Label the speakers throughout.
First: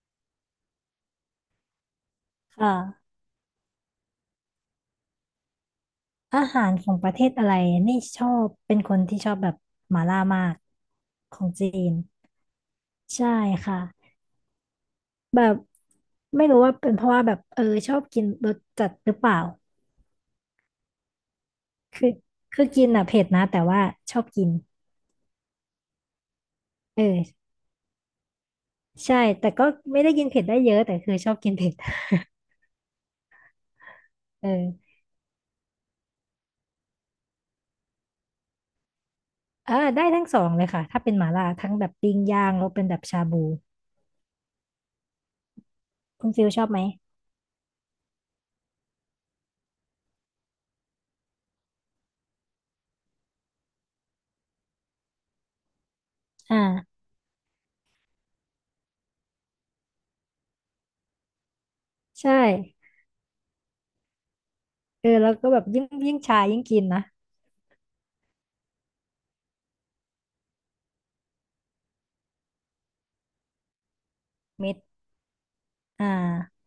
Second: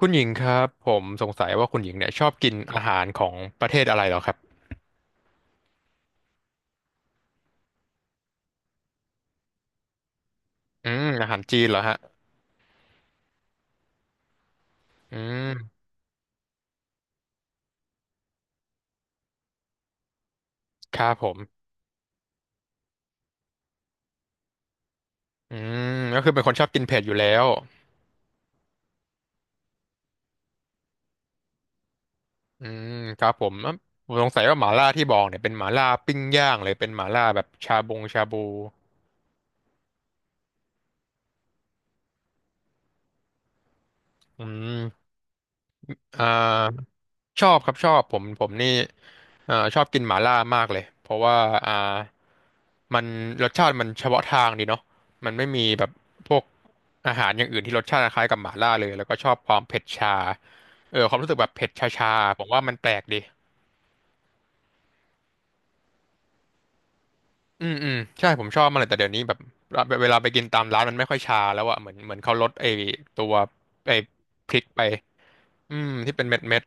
Speaker 1: คุณหญิงครับผมสงสัยว่าคุณหญิงเนี่ยชอบกิน
Speaker 2: ค่ะ
Speaker 1: อาหารของประเทศอะไรเหรอครับ
Speaker 2: อาหารของประเทศอะไรนี่ชอบเป็นคนที่ชอบแบบหม่าล่ามาก
Speaker 1: อา
Speaker 2: ข
Speaker 1: หาร
Speaker 2: อง
Speaker 1: จีน
Speaker 2: จี
Speaker 1: เหรอ
Speaker 2: น
Speaker 1: ฮะ
Speaker 2: ใช่ค่ะ
Speaker 1: อื
Speaker 2: แบบ
Speaker 1: ม
Speaker 2: ไม่รู้ว่าเป็นเพราะว่าแบบชอบกินรสจัดหรือเปล่า
Speaker 1: ครับผม
Speaker 2: คือกินอ่ะเผ็ดนะแต่ว่าชอบกิน
Speaker 1: อืมก็คือเป็นคนชอบกินเผ็
Speaker 2: เอ
Speaker 1: ดอยู่
Speaker 2: อ
Speaker 1: แล้ว
Speaker 2: ใช่แต่ก็ไม่ได้กินเผ็ดได้เยอะแต่คือชอบกินเผ็ด
Speaker 1: อืมครับผมอ่ะผมสงสั
Speaker 2: เ
Speaker 1: ยว่าหม่าล่า
Speaker 2: ออ
Speaker 1: ที่บอกเนี่ยเป็นหม่าล่าปิ้งย่างเลยเป็นหม่าล่าแบบชาบงชาบู
Speaker 2: ได้ทั้งสองเลยค่ะถ้าเป็นหม่าล่าทั้งแบบปิ้งย่างแล้วเป็นแบบชาบู
Speaker 1: อืมอ่
Speaker 2: คุณฟิลชอบไหม
Speaker 1: าชอบครับชอบผมนี่ ชอบกินหม่าล่ามากเลยเพราะว่าอ่ามันรสชาติมันเฉพาะทางดีเนาะมันไม่มีแบบพวก
Speaker 2: อ่า
Speaker 1: อาหารอย่างอื่นที่รสชาติคล้ายกับหม่าล่าเลยแล้วก็ชอบความเผ็ดชาเออความรู้สึกแบบเผ็ดชา
Speaker 2: ใช่
Speaker 1: ๆผมว่ามันแปลกดี
Speaker 2: เออแล้วก็แบบยิ่งชายิ่งกินนะ
Speaker 1: ใช่ผมชอบมันเลยแต่เดี๋ยวนี้แบบเวลาไปกินตามร้านมันไม่ค่อยชาแล้วอะเหมือนเขาลดตัวไอ้พริก
Speaker 2: เม็ด
Speaker 1: ไป
Speaker 2: อ่
Speaker 1: ที่เป็นเม็ดเม็ด
Speaker 2: า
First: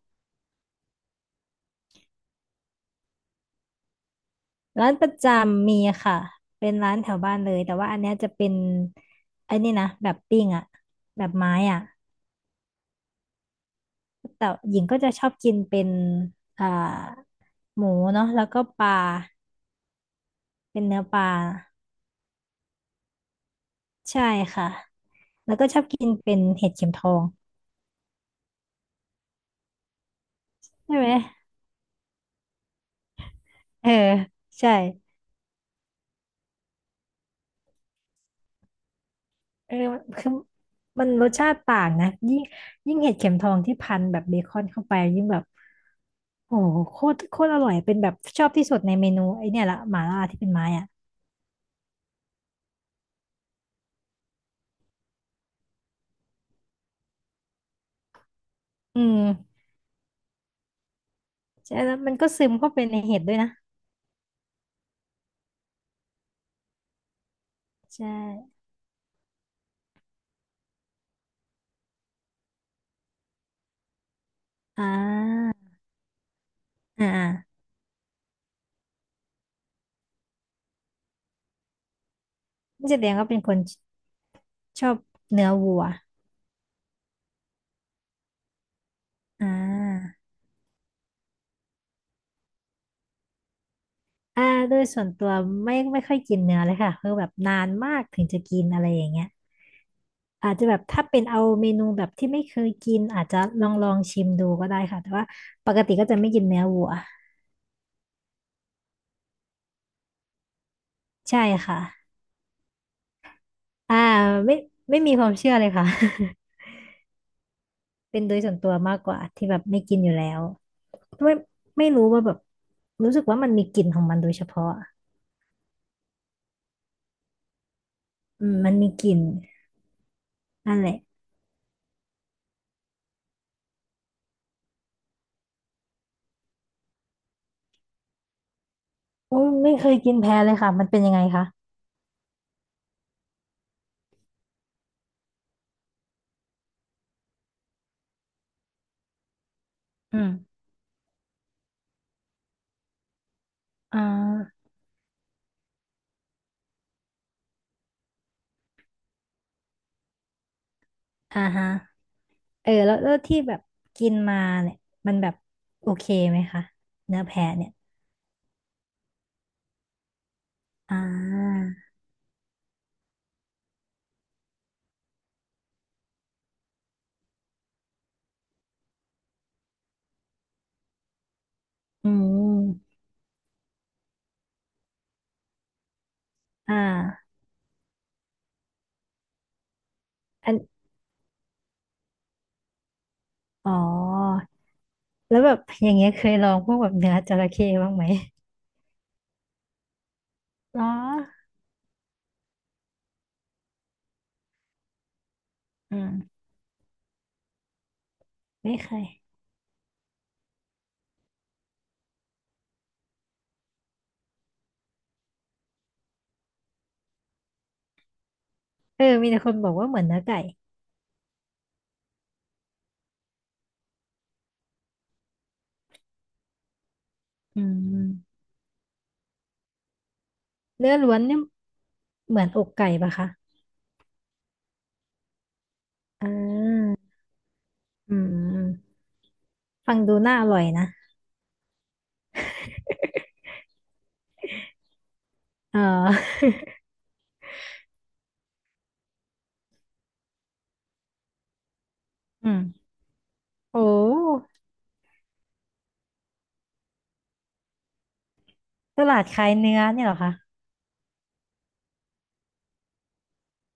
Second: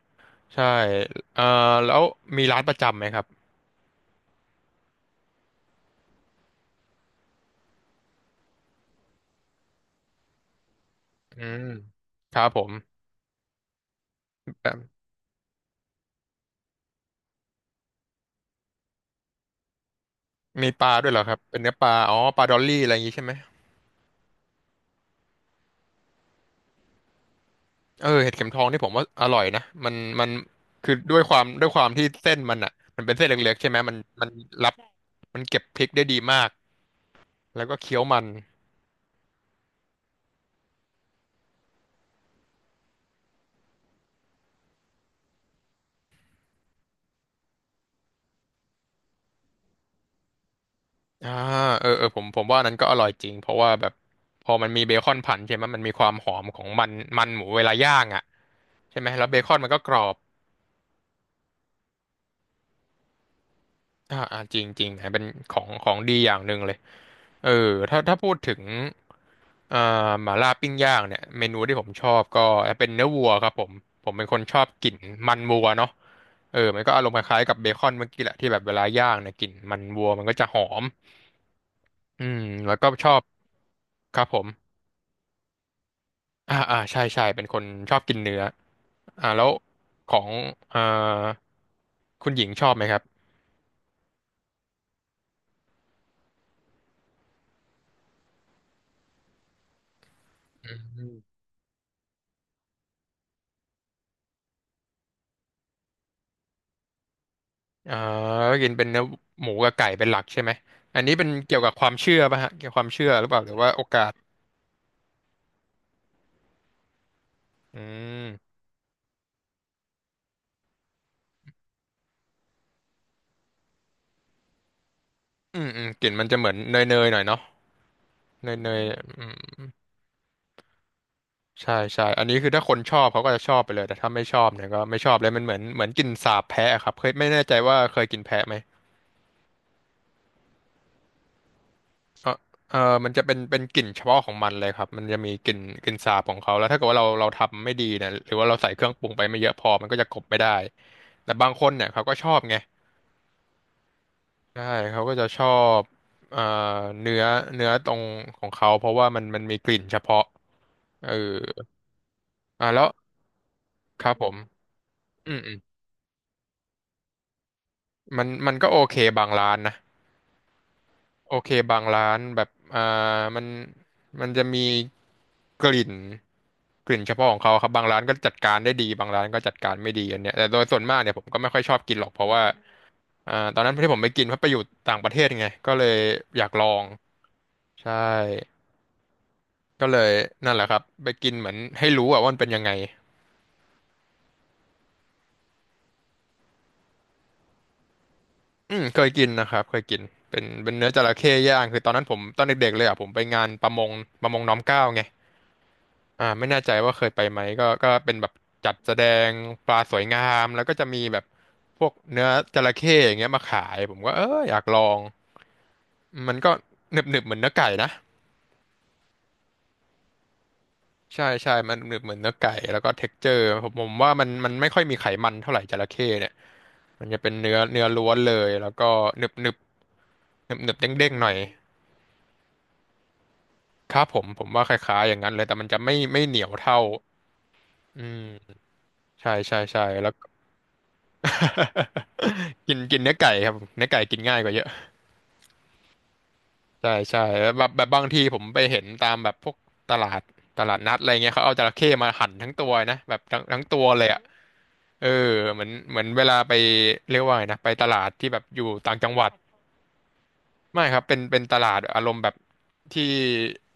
Speaker 1: ใช่เอ่อแล้วมีร้านประจำไหมครับ
Speaker 2: ร้านประจำมีค่ะเป็นร้านแถวบ้านเลยแต่ว่าอันเนี้ยจะเป็นไอ้นี่นะแบบปิ้งอะแบบ
Speaker 1: อื
Speaker 2: ไม้
Speaker 1: ม
Speaker 2: อะ
Speaker 1: ครับผม
Speaker 2: แต่หญิงก็จะชอบกินเป็นอ่าหมูเนาะแล้วก็ปลา
Speaker 1: มี
Speaker 2: เป็
Speaker 1: ป
Speaker 2: น
Speaker 1: ลา
Speaker 2: เนื้อ
Speaker 1: ด้วย
Speaker 2: ป
Speaker 1: เหรอ
Speaker 2: ลา
Speaker 1: ครับเป็นเนื้อปลาอ๋อปลาดอลลี่อะไรอย่างงี้ใช่ไหม
Speaker 2: ใช่ค่ะแล้วก็ชอบกินเป็นเห็ดเข็มทอง
Speaker 1: เออเห็ดเข็มทองนี่ผมว่าอร่อยนะมันคือ
Speaker 2: ใช่ไหม
Speaker 1: ด้วยความที่เส้นมันอ่ะมันเป็นเส้นเล็กๆใช่ไหม
Speaker 2: เออ
Speaker 1: มันรั
Speaker 2: ใช่
Speaker 1: บมันเก็บพริกได้ดีมากแล้วก็เคี้ยวมัน
Speaker 2: เออคือมันรสชาติต่างนะยิ่งเห็ดเข็มทองที่พันแบบเบคอนเข้าไปยิ่งแบบโอ้โหโคตรอร่อยเป็นแบบชอบที่สุดในเมนูไอเนี่ยละหม่าล่าที่เป็นไม้อ่ะ
Speaker 1: อ่าเออผมว่านั้นก็อร่อยจริงเพราะว่าแบบพอมันมีเบคอนผันใช่ไหมมันมีความหอมของมันมันหมูเวลาย่างอ่ะใช่
Speaker 2: อื
Speaker 1: ไหม
Speaker 2: ม
Speaker 1: แล้วเบคอนมันก็กรอบ
Speaker 2: ใช่แล้วมันก็ซึมเข้าไปในเห็ดด้วยนะ
Speaker 1: จริงจริงนะเป็นของดีอย่างหนึ่งเลยเออถ้า
Speaker 2: ใช่
Speaker 1: ถ้าพูดถึงเอ่อหม่าล่าปิ้งย่างเนี่ยเมนูที่ผมชอบก็เป็นเนื้อวัวครับผมผมเป็นคนชอบ
Speaker 2: อ่
Speaker 1: กลิ่นมัน
Speaker 2: า
Speaker 1: วัวเนาะเออมันก็อารมณ์ค
Speaker 2: อ่า
Speaker 1: ล้ายๆกับเบคอนเมื่อกี้แหละที่แบบเวลาย่างเนี่ยกลิ่นมันวัวมันก็จะหอมอืมแล้วก็
Speaker 2: นี่แส
Speaker 1: ช
Speaker 2: ด
Speaker 1: อ
Speaker 2: ง
Speaker 1: บ
Speaker 2: ว่าเป็นคน
Speaker 1: ครับผม
Speaker 2: ชอบเนื้อวัว
Speaker 1: ใช่เป็นคนชอบกินเนื้อแล้
Speaker 2: อ่
Speaker 1: วขอ
Speaker 2: า
Speaker 1: งเอ่อคุณหญิงชอบไหมครับ
Speaker 2: อ่าโดยส่วนตัวไม่ค่อยกินเนื้อเลยค่ะคือแบบนานมากถึงจะกินอะไรอย่างเงี้ยอาจจะแบบถ้าเป็นเอาเมนูแบบที่ไม่เคยกินอาจจะลองชิมดูก็ได้ค่ะแต่ว่าปกติก็จะไม่กินเนื้อวัว
Speaker 1: อ่าก็กินเป็นเนื้อหมูกับไก่เป็นหลักใช่ไหมอันนี้เป็น
Speaker 2: ใช่
Speaker 1: เกี่ยวกับ
Speaker 2: ค่ะ
Speaker 1: ความเชื่อป่ะฮะเกี่ยวกับความเชื่อหรือเปล่าหรือว่าโอ
Speaker 2: อ่า
Speaker 1: กาส
Speaker 2: ไม่มีความเชื่อเลยค่ะ
Speaker 1: อื
Speaker 2: เป็นโดยส่ว
Speaker 1: ม
Speaker 2: นตัวมากกว่าที่แบบไม่กินอยู่แล้วไม่รู้ว่าแบบรู้สึกว่ามันมีกลิ่นของมันโดยเฉพาะ
Speaker 1: อืมกลิ่นมันจะเหมือนเนยเนยหน่อยเนาะ
Speaker 2: อื
Speaker 1: เน
Speaker 2: ม
Speaker 1: ยเน
Speaker 2: มัน
Speaker 1: ย
Speaker 2: มีกลิ่น
Speaker 1: อืม
Speaker 2: นั่นแหละ
Speaker 1: ใช่อันนี้คือถ้าคนชอบเขาก็จะชอบไปเลยแต่ถ้าไม่ชอบเนี่ยก็ไม่ชอบเลยมันเหมือนกลิ่นสาบแพะอะครับเคยไม่แน่ใจว่าเคยกินแพะไหม
Speaker 2: โอ้ยไม่เคยกินแพ้เลยค่ะมันเป็นยังไงคะ
Speaker 1: เออเออมันจะเป็นกลิ่นเฉพาะของมันเลยครับมันจะมีกลิ่นสาบของเขาแล้วถ้าเกิดว่าเราทำไม่ดีเนี่ยหรือว่าเราใส่เครื่องปรุงไปไม่เยอะพอมันก็จะก
Speaker 2: อื
Speaker 1: ลบไม่ได้
Speaker 2: ม
Speaker 1: แต่บางคนเนี่ยเขาก็ชอบไง
Speaker 2: อ่
Speaker 1: ใช่
Speaker 2: า
Speaker 1: เขาก็จะชอบเอ่อเนื้อเนื้อตรงของเขาเพราะว่ามันมีกลิ่นเฉพาะเออ
Speaker 2: อ่าฮะเออ
Speaker 1: แล้ว
Speaker 2: แล้วที่แบบ
Speaker 1: ค
Speaker 2: กิ
Speaker 1: รับ
Speaker 2: น
Speaker 1: ผม
Speaker 2: มาเนี่ยมันแบ
Speaker 1: อื
Speaker 2: บ
Speaker 1: มอืม
Speaker 2: โอเคไหมคะเนื้อแพะเนี่ย
Speaker 1: มันก็โอเคบางร้านนะ
Speaker 2: อ่
Speaker 1: โอเค
Speaker 2: า
Speaker 1: บางร้านแบบมันมันจะมีกลิ่นกลิ่นเฉพาะของเขาครับบางร้านก็จัดการได้ดีบางร้านก็จัดการไม่ดีอันเนี้ยแต่โดยส่วนมากเนี่ยผมก็ไม่ค่อยชอบกินหร
Speaker 2: อื
Speaker 1: อกเพราะว่า
Speaker 2: ม
Speaker 1: ตอนนั้นที่ผมไปกินเพราะไปอยู่ต่างประเทศไงก็เลยอยากลอ
Speaker 2: อ่
Speaker 1: ง
Speaker 2: า
Speaker 1: ใช่ ก็เลย
Speaker 2: อั
Speaker 1: นั่น
Speaker 2: น
Speaker 1: แหละครับไปกินเหมือนให้รู้อะว่ามันเป็นยังไง
Speaker 2: อ๋อแล้วแบบอย่างเงี้ยเคยลองพวกแบบเนื้อจระเข้บ้างไหม
Speaker 1: เคยกินนะครับเคยกินเป็น
Speaker 2: อ๋อ
Speaker 1: เนื้อจระเข้ย่างคือตอนนั้นผมตอนเด็กๆเลยอะผมไปงานประมงประมงน้อมเกล้าไง
Speaker 2: อืม
Speaker 1: ไม่แน่ใจว่าเคยไปไหมก็ก็เป็นแบบจั
Speaker 2: ไม่
Speaker 1: ด
Speaker 2: เค
Speaker 1: แสด
Speaker 2: ย
Speaker 1: งปลาสวยงามแล้วก็จะมีแบบพวกเนื้อจระเข้อย่างเงี้ยมาขายผมก็เอออยากลองมันก็หนึบๆเหมือนเนื้อไก่นะ
Speaker 2: เออมีแต่คนบอกว่าเหมือนเนื้อไก่
Speaker 1: ใช่มันเหมือนเนื้อไก่แล้วก็เท็กเจอร์ผมว่ามันไม่ค่อยมีไขมันเท่าไหร่จระเข้เนี่ยมันจะเป็นเนื้อ
Speaker 2: อื
Speaker 1: เนื้อล้วนเล
Speaker 2: ม
Speaker 1: ยแล้วก็หนึบหนึบหนึบหนึบเด้
Speaker 2: เนื้
Speaker 1: ง
Speaker 2: อ
Speaker 1: เด้
Speaker 2: ล้
Speaker 1: ง
Speaker 2: วน
Speaker 1: หน่อย
Speaker 2: เนี่ยเหมือนอกไก่ปะคะ
Speaker 1: ครับผมว่าคล้ายๆอย่างนั้นเลยแต่มันจะไม่
Speaker 2: อ่
Speaker 1: เหนียวเท่า
Speaker 2: า
Speaker 1: อื
Speaker 2: อื
Speaker 1: ม
Speaker 2: ม
Speaker 1: ใช่
Speaker 2: ฟัง
Speaker 1: แล้ว
Speaker 2: ดู
Speaker 1: ก็
Speaker 2: น่าอร่อยนะ
Speaker 1: กินกินเนื้อไก่ครับเนื้อไก่กินง่ายกว่าเยอะ
Speaker 2: เออ
Speaker 1: ใช่ใช่แบบบางทีผมไปเห็นตามแบบพวกตลาดตลาดนัดอะไรเงี้ยเขาเอาจระเข้มาหั่น ทั้
Speaker 2: อื
Speaker 1: ง
Speaker 2: ม
Speaker 1: ตัวนะแบบทั้ง ตั
Speaker 2: โอ้
Speaker 1: วเลยอ่ะเออเหมือนเวลาไปเรียกว่าไงนะไปตลาดที่แบบอยู่ต่าง
Speaker 2: ต
Speaker 1: จัง
Speaker 2: ลา
Speaker 1: ห
Speaker 2: ด
Speaker 1: วัด
Speaker 2: ขายเนื้อเนี่ยเหรอคะ
Speaker 1: ไม่ครับเป็นตลาดอารมณ์แบบที่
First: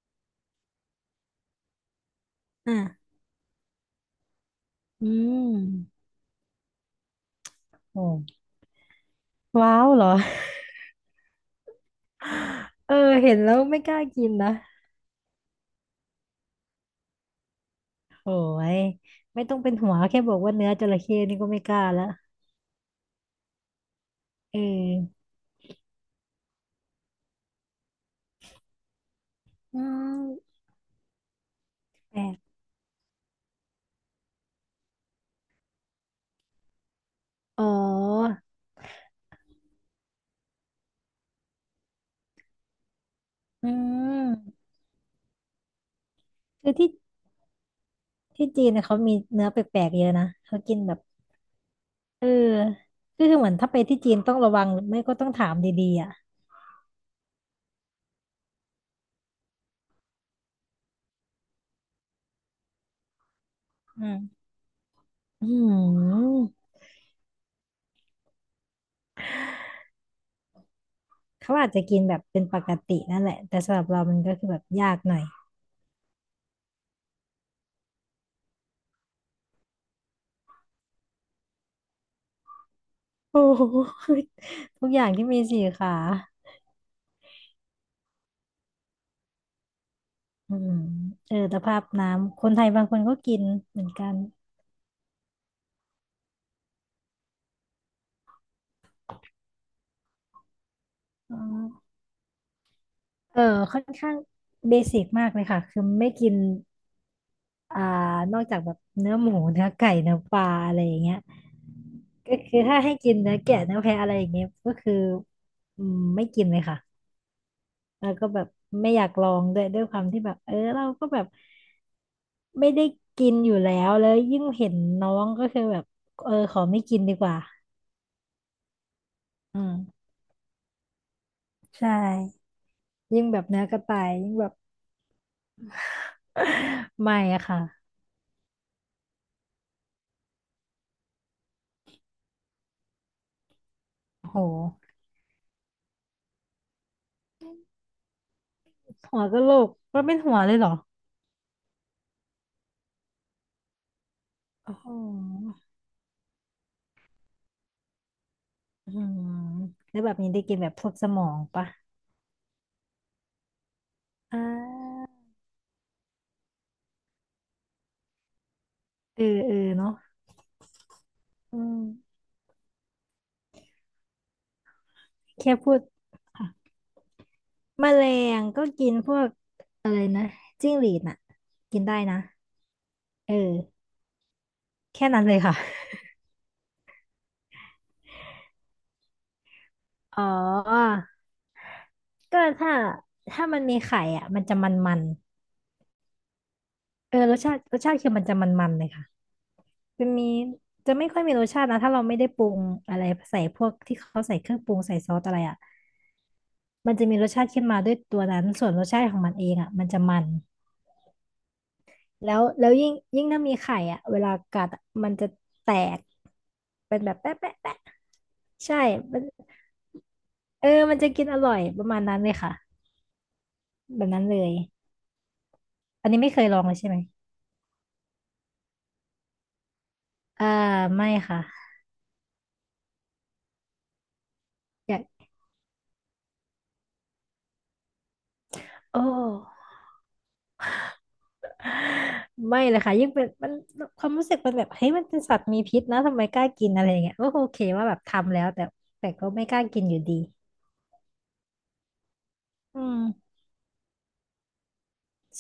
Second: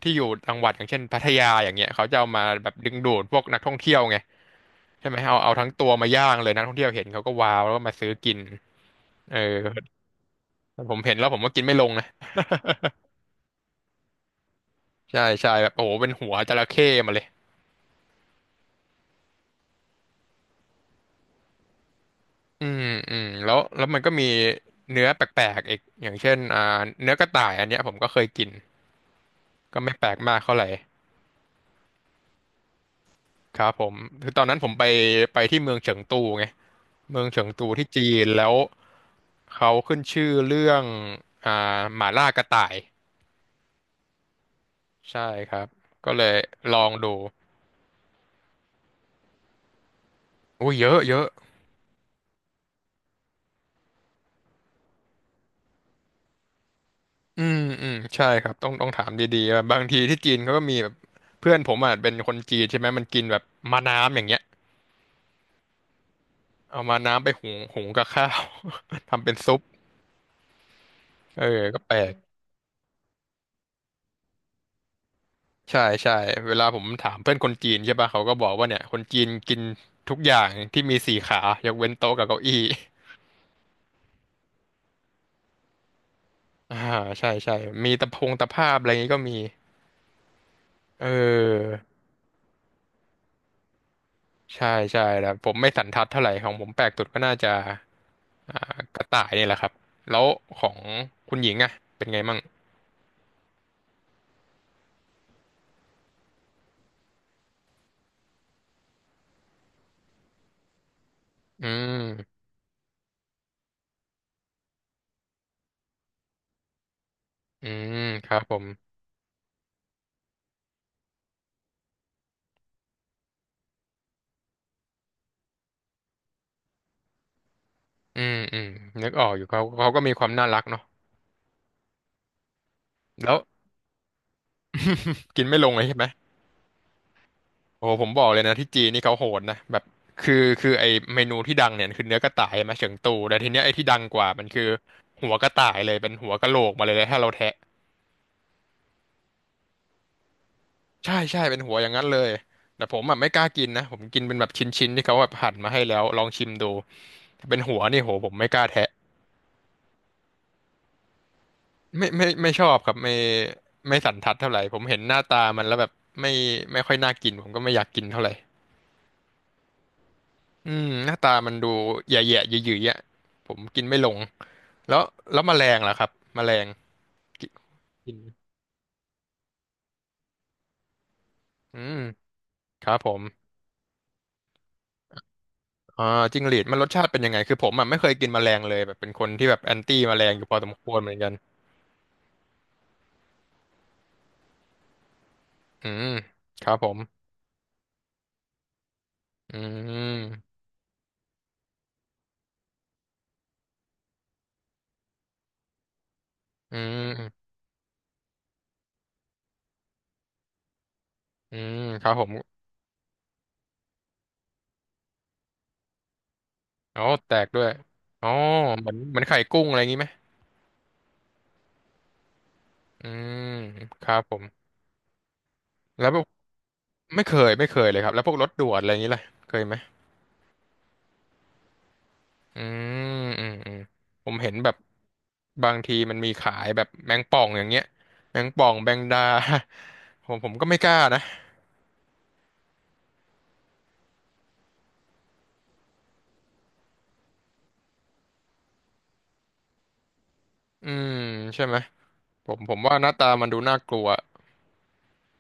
Speaker 1: ที่อยู่จังหวัดอย่างเช่นพัทยาอย่างเงี้ยเขาจะเอามาแบบดึงดูดพวกนักท่องเที่ยวไง
Speaker 2: อื
Speaker 1: ใช่ไหมเอาทั้งตัว
Speaker 2: ม
Speaker 1: มาย่างเลยนักท่องเที่ยวเห็นเขาก็ว้าวแล้วก็มา
Speaker 2: โอ้
Speaker 1: ซื้อกินเออ
Speaker 2: ว้าวเหรอ
Speaker 1: ผมเห็นแล้วผมก็กินไม่ลงนะ
Speaker 2: เออเห็นแล้วไม่กล้ากินนะ
Speaker 1: ใช่ใช่แบบโอ้โหเป็นหัวจระเข้มาเลย
Speaker 2: โหยไม่ต้องเป็นหัวแค่บอกว่าเนื้อจระเข้นี่ก็ไม่กล้าละ
Speaker 1: อืมอืมแล้วมันก็มี
Speaker 2: เอ
Speaker 1: เนื้อ
Speaker 2: อ
Speaker 1: แปลกๆอีกอย่างเช่นเนื้อกระต่ายอันเนี้ยผมก็เคยกินก็
Speaker 2: อื
Speaker 1: ไม่แปลกมากเท่า
Speaker 2: ม
Speaker 1: ไหร่
Speaker 2: แปลก
Speaker 1: ครับผมคือตอนนั้นผมไปที่เมืองเฉิงตูไงเมืองเฉิง
Speaker 2: อ๋อ
Speaker 1: ตูที่จีนแล้วเขาขึ้นชื่อเรื่องอ่าหม่าล่ากระต่าย
Speaker 2: อืม
Speaker 1: ใช่ครับก็เลย
Speaker 2: คือ
Speaker 1: ลอ
Speaker 2: ที่
Speaker 1: งดู
Speaker 2: จีนนะเขามีเนื้อแปลกๆเยอะนะ เขา
Speaker 1: อุ้ย
Speaker 2: กิน
Speaker 1: เย
Speaker 2: แบ
Speaker 1: อะ
Speaker 2: บ
Speaker 1: เยอะ
Speaker 2: เออคือเหมือนถ้าไปที่จีนต้องระวังหรือไม่ก็ต้องถามดีๆอ่ะ
Speaker 1: อืมอืมใช่ครับต้องถามดีๆว่าบางทีที่จีนเขาก็มีแบบเพื่อนผมอ่ะเป็นคนจีนใช่ไหมมันกินแบบมา
Speaker 2: อื
Speaker 1: น้ำอย่างเงี้ย
Speaker 2: มอืม
Speaker 1: เอามาน้ำไปหุงกับข้าว ทำเป็นซุปเออ
Speaker 2: เขาอาจ
Speaker 1: ก็
Speaker 2: จะ
Speaker 1: แป
Speaker 2: กิ
Speaker 1: ล
Speaker 2: นแบ
Speaker 1: ก
Speaker 2: บเป็นปกตินั่นแหละแต่สำหรับเรามันก็คือแบบยากหน่อย
Speaker 1: ใช่ใช่เวลาผมถามเพื่อนคนจีนใช่ป่ะเขาก็บอกว่าเนี่ยคนจีนกินทุกอย่างที่มีสี่ขายกเว้นโต๊ะกับเก้าอี้
Speaker 2: โอ้ โหทุกอย่างที่มีสี่ขา
Speaker 1: อ่าใช่ใช่มีตะพงตะภาพอะไรอย่างงี้ก็มี
Speaker 2: อืม
Speaker 1: เอ
Speaker 2: เออแต่
Speaker 1: อ
Speaker 2: ภาพน้ำคนไทยบางคนก็กินเหมือนกัน
Speaker 1: ใช่ใช่แล้วผมไม่สันทัดเท่าไหร่ของผมแปลกสุดก็น่าจะอ่ากระต่ายนี่แหละครับแล้วของคุ
Speaker 2: อ๋
Speaker 1: ณ
Speaker 2: อ
Speaker 1: หญิงอะเป็นไงมั่ง
Speaker 2: เออค่อนข้างเบสิกมากเลยค่ะคือไม่กินอ่านอกจากแบบเนื้อหมูเนื้อไก่เนื้อปลาอะไรอย่างเงี้ย
Speaker 1: อื
Speaker 2: ก็
Speaker 1: ม
Speaker 2: คือถ้าให้กินเนื้อแกะเนื้อแพะอะไรอย่างเงี้ยก็คืออืมไม่กินเลยค่ะ
Speaker 1: อืม
Speaker 2: แล้วก็
Speaker 1: ครั
Speaker 2: แบ
Speaker 1: บ
Speaker 2: บ
Speaker 1: ผม
Speaker 2: ไม่อยากลองด้วยด้วยความที่แบบเออเราก็แบบไม่ได้กินอยู่แล้วแล้วยิ่งเห็นน้องก็คือแบบเออขอไม่กินดีกว่า
Speaker 1: อืมอืมนึกออกอยู่
Speaker 2: อื
Speaker 1: เขาก็
Speaker 2: ม
Speaker 1: มีความน่ารักเนาะ
Speaker 2: ใช่ยิ่ง
Speaker 1: แล้ว
Speaker 2: แบบเนื้อกระต่ายยิ่งแบบ
Speaker 1: กินไม่ลงเลยใช่ไหม
Speaker 2: ไม่อะค่ะ
Speaker 1: โอ้โหผมบอกเลยนะที่จีนนี่เขาโหดนะแบบคือคือไอเมนูที่ดังเนี่ยคือเนื้อกระต่ายมาเฉิงตูแต่ทีเนี้ยไอที่ดังกว่า
Speaker 2: โ
Speaker 1: มันคือ
Speaker 2: ห
Speaker 1: หัวกระต่ายเลยเป็นหัวกะโหลกมาเลยถ้าเราแทะ
Speaker 2: หัวกะโหลกก็นเป็นหัวเลยเหรอ
Speaker 1: ใช่ใช่เป็นหัวอย่างนั้นเลยแต่ผมอ่ะไม่กล้ากินนะผมกินเป็นแบบช
Speaker 2: โอ้โห
Speaker 1: ิ้นๆที่เขาแบบหั่นมาให้แล้วลองชิมดูถ้าเป็นหัวนี่โหผมไม่กล้าแทะ
Speaker 2: อืมแล้วแบบนี้ได้กินแบบพวกสมองปะ
Speaker 1: ไม่ไม่ชอบครับไม่ไม่สันทัด
Speaker 2: อ่
Speaker 1: เท่าไหร่ผมเห็น
Speaker 2: า
Speaker 1: หน้าตามันแล้วแบบไม่ไม่ค่อยน่ากินผมก็ไม่อยากกินเท่าไหร่
Speaker 2: เออเนาะ
Speaker 1: อืมหน้าตามัน
Speaker 2: อื
Speaker 1: ดู
Speaker 2: ม
Speaker 1: แย่ๆหยืยๆอ่ะผมกินไม่ลง แล้วแล้วแม
Speaker 2: แค่
Speaker 1: ล
Speaker 2: พู
Speaker 1: ง
Speaker 2: ด
Speaker 1: ล่ะครับแม
Speaker 2: ค่ะ
Speaker 1: ลงกิ
Speaker 2: แมล
Speaker 1: กิน
Speaker 2: งก็กินพวกอะไรนะจิ้งหรีดน่ะ
Speaker 1: อื
Speaker 2: กินได้
Speaker 1: ม
Speaker 2: นะ
Speaker 1: ครับผม
Speaker 2: เออแค่นั้นเลยค่ะ
Speaker 1: อ่าจิ้งหรีดมันรสชาติเป็นยังไงคือผมอ่ะไม่เคยกินแมลงเลยแบบเป็นคนที่แบบแอนตี้แม
Speaker 2: อ๋อ
Speaker 1: ลงอยู่พอสมควรเหมือนกัน
Speaker 2: ก็ถ้ามันมีไข่อ่ะมันจะมัน
Speaker 1: อืมครับผ
Speaker 2: ๆเออ
Speaker 1: ม
Speaker 2: รสชาติคือมันจะมันๆเลยค่ะ
Speaker 1: อื
Speaker 2: จะมี
Speaker 1: ม
Speaker 2: จะไม่ค่อยมีรสชาตินะถ้าเราไม่ได้ปรุงอะไรใส่พวกที่เขาใส่เครื่องปรุงใส่ซอสอะไรอ่ะ
Speaker 1: อื
Speaker 2: มันจะมีรสชา
Speaker 1: ม
Speaker 2: ติขึ้นมาด้วยตัวนั้นส่วนรสชาติของมันเองอ่ะมันจะมัน
Speaker 1: อืมครับผม
Speaker 2: แล้วยิ่งถ้ามีไข่อ่ะเวลากัดอะมันจะแตกเป็
Speaker 1: อ๋
Speaker 2: น
Speaker 1: อ
Speaker 2: แบบ
Speaker 1: แต
Speaker 2: แปะ
Speaker 1: ก
Speaker 2: แปะ
Speaker 1: ด้วย
Speaker 2: แปะ
Speaker 1: อ๋อ
Speaker 2: ใช่
Speaker 1: เหมือนเหมื
Speaker 2: มั
Speaker 1: อ
Speaker 2: น
Speaker 1: นไข่กุ้งอะไรอย่างงี้ไหม
Speaker 2: เออมันจะกินอร่อยประมาณนั้นเลยค่ะ
Speaker 1: อืม
Speaker 2: แบ
Speaker 1: ค
Speaker 2: บ
Speaker 1: รับ
Speaker 2: นั้น
Speaker 1: ผ
Speaker 2: เล
Speaker 1: ม
Speaker 2: ย
Speaker 1: แล้
Speaker 2: อัน
Speaker 1: วพ
Speaker 2: นี้
Speaker 1: วก
Speaker 2: ไม่เคยลองเลยใช่ไหม
Speaker 1: ไม่เคยไม่เคยเลยครับแล้วพวกรสด่วนอะไรอย่างงี้ล่ะเคยไหม
Speaker 2: อ่าไม่ค่ะ
Speaker 1: อืมอืมอืมผมเห็นแบบ
Speaker 2: อยาก
Speaker 1: บางทีมันมีขายแบบแมงป่องอย่างเงี้ยแมงป่องแม
Speaker 2: โอ้
Speaker 1: งดา ผมก็ไม่กล้านะ
Speaker 2: ไม่เลยค่ะยิ่งเป็นมันความรู้สึกมันแบบเฮ้ยมันเป็นสัตว์มีพิษนะทำไมกล้ากินอะไรอย่างเงี้ยก็โอเคว่าแบบทำแล้วแต่แต่ก็ไม่กล้ากินอยู่ดี
Speaker 1: อืมใช่ไหมผมผ
Speaker 2: อื
Speaker 1: มว่าหน้าตา
Speaker 2: ม
Speaker 1: มันดูน่ากลัว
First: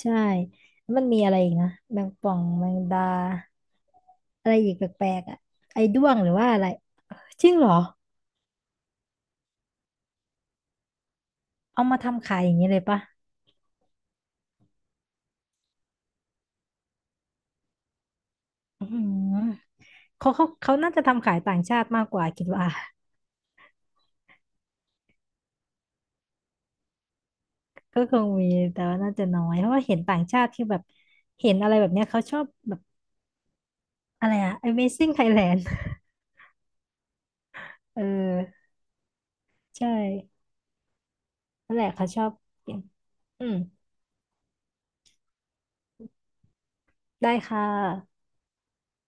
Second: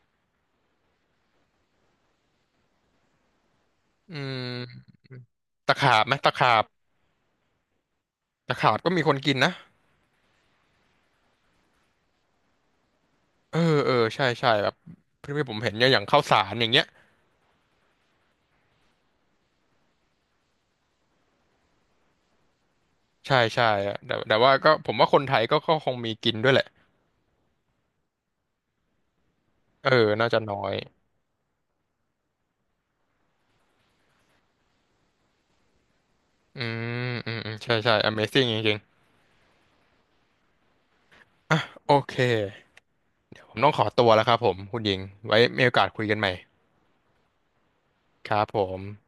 Speaker 2: ใช่มันมีอะไรอีกนะแมงป่องแมงดา
Speaker 1: อื
Speaker 2: อะไร
Speaker 1: ม
Speaker 2: อีกแปลกๆอ่ะ
Speaker 1: ตะ
Speaker 2: ไอ้
Speaker 1: ขาบ
Speaker 2: ด้ว
Speaker 1: ไหม
Speaker 2: งหรื
Speaker 1: ตะ
Speaker 2: อว่า
Speaker 1: ขา
Speaker 2: อะ
Speaker 1: บ
Speaker 2: ไรจริงเหรอ
Speaker 1: ตะขาบก็มีคนกินนะ
Speaker 2: เอามาทำขายอย่างนี้เลยปะ
Speaker 1: เออเออใช่ใช่แบบที่ผมเห็นเนี่ยอย่างข้าวสารอย่างเงี้ย
Speaker 2: อืมเขาน่าจะทำขายต่างชาติมากกว่าคิดว่า
Speaker 1: ใช่ใช่อะแต่ว่าก็ผมว่าคนไทยก็คงมีกินด้วยแหละ
Speaker 2: ก็คงมีแต่ว่าน่าจะน้อยเพราะว่า
Speaker 1: เออ
Speaker 2: เห็นต่าง
Speaker 1: น่าจะ
Speaker 2: ชาติ
Speaker 1: น้อ
Speaker 2: ที่
Speaker 1: ย
Speaker 2: แบบเห็นอะไรแบบเนี้ยเขาชอบแบบ อะไรอะ Amazing Thailand
Speaker 1: อืมอืมอืมใช่ใช่
Speaker 2: เออ
Speaker 1: Amazing จริง
Speaker 2: ใช่นั่นแห
Speaker 1: ๆ
Speaker 2: ละ
Speaker 1: โอ
Speaker 2: เขา
Speaker 1: เค
Speaker 2: ชอบอื
Speaker 1: ผ
Speaker 2: ม
Speaker 1: มต้องขอตัวแล้วครับผมคุณหญิงไว้มีโอกาสคุยกันใหม่
Speaker 2: ได้ค่ะ
Speaker 1: ครับผม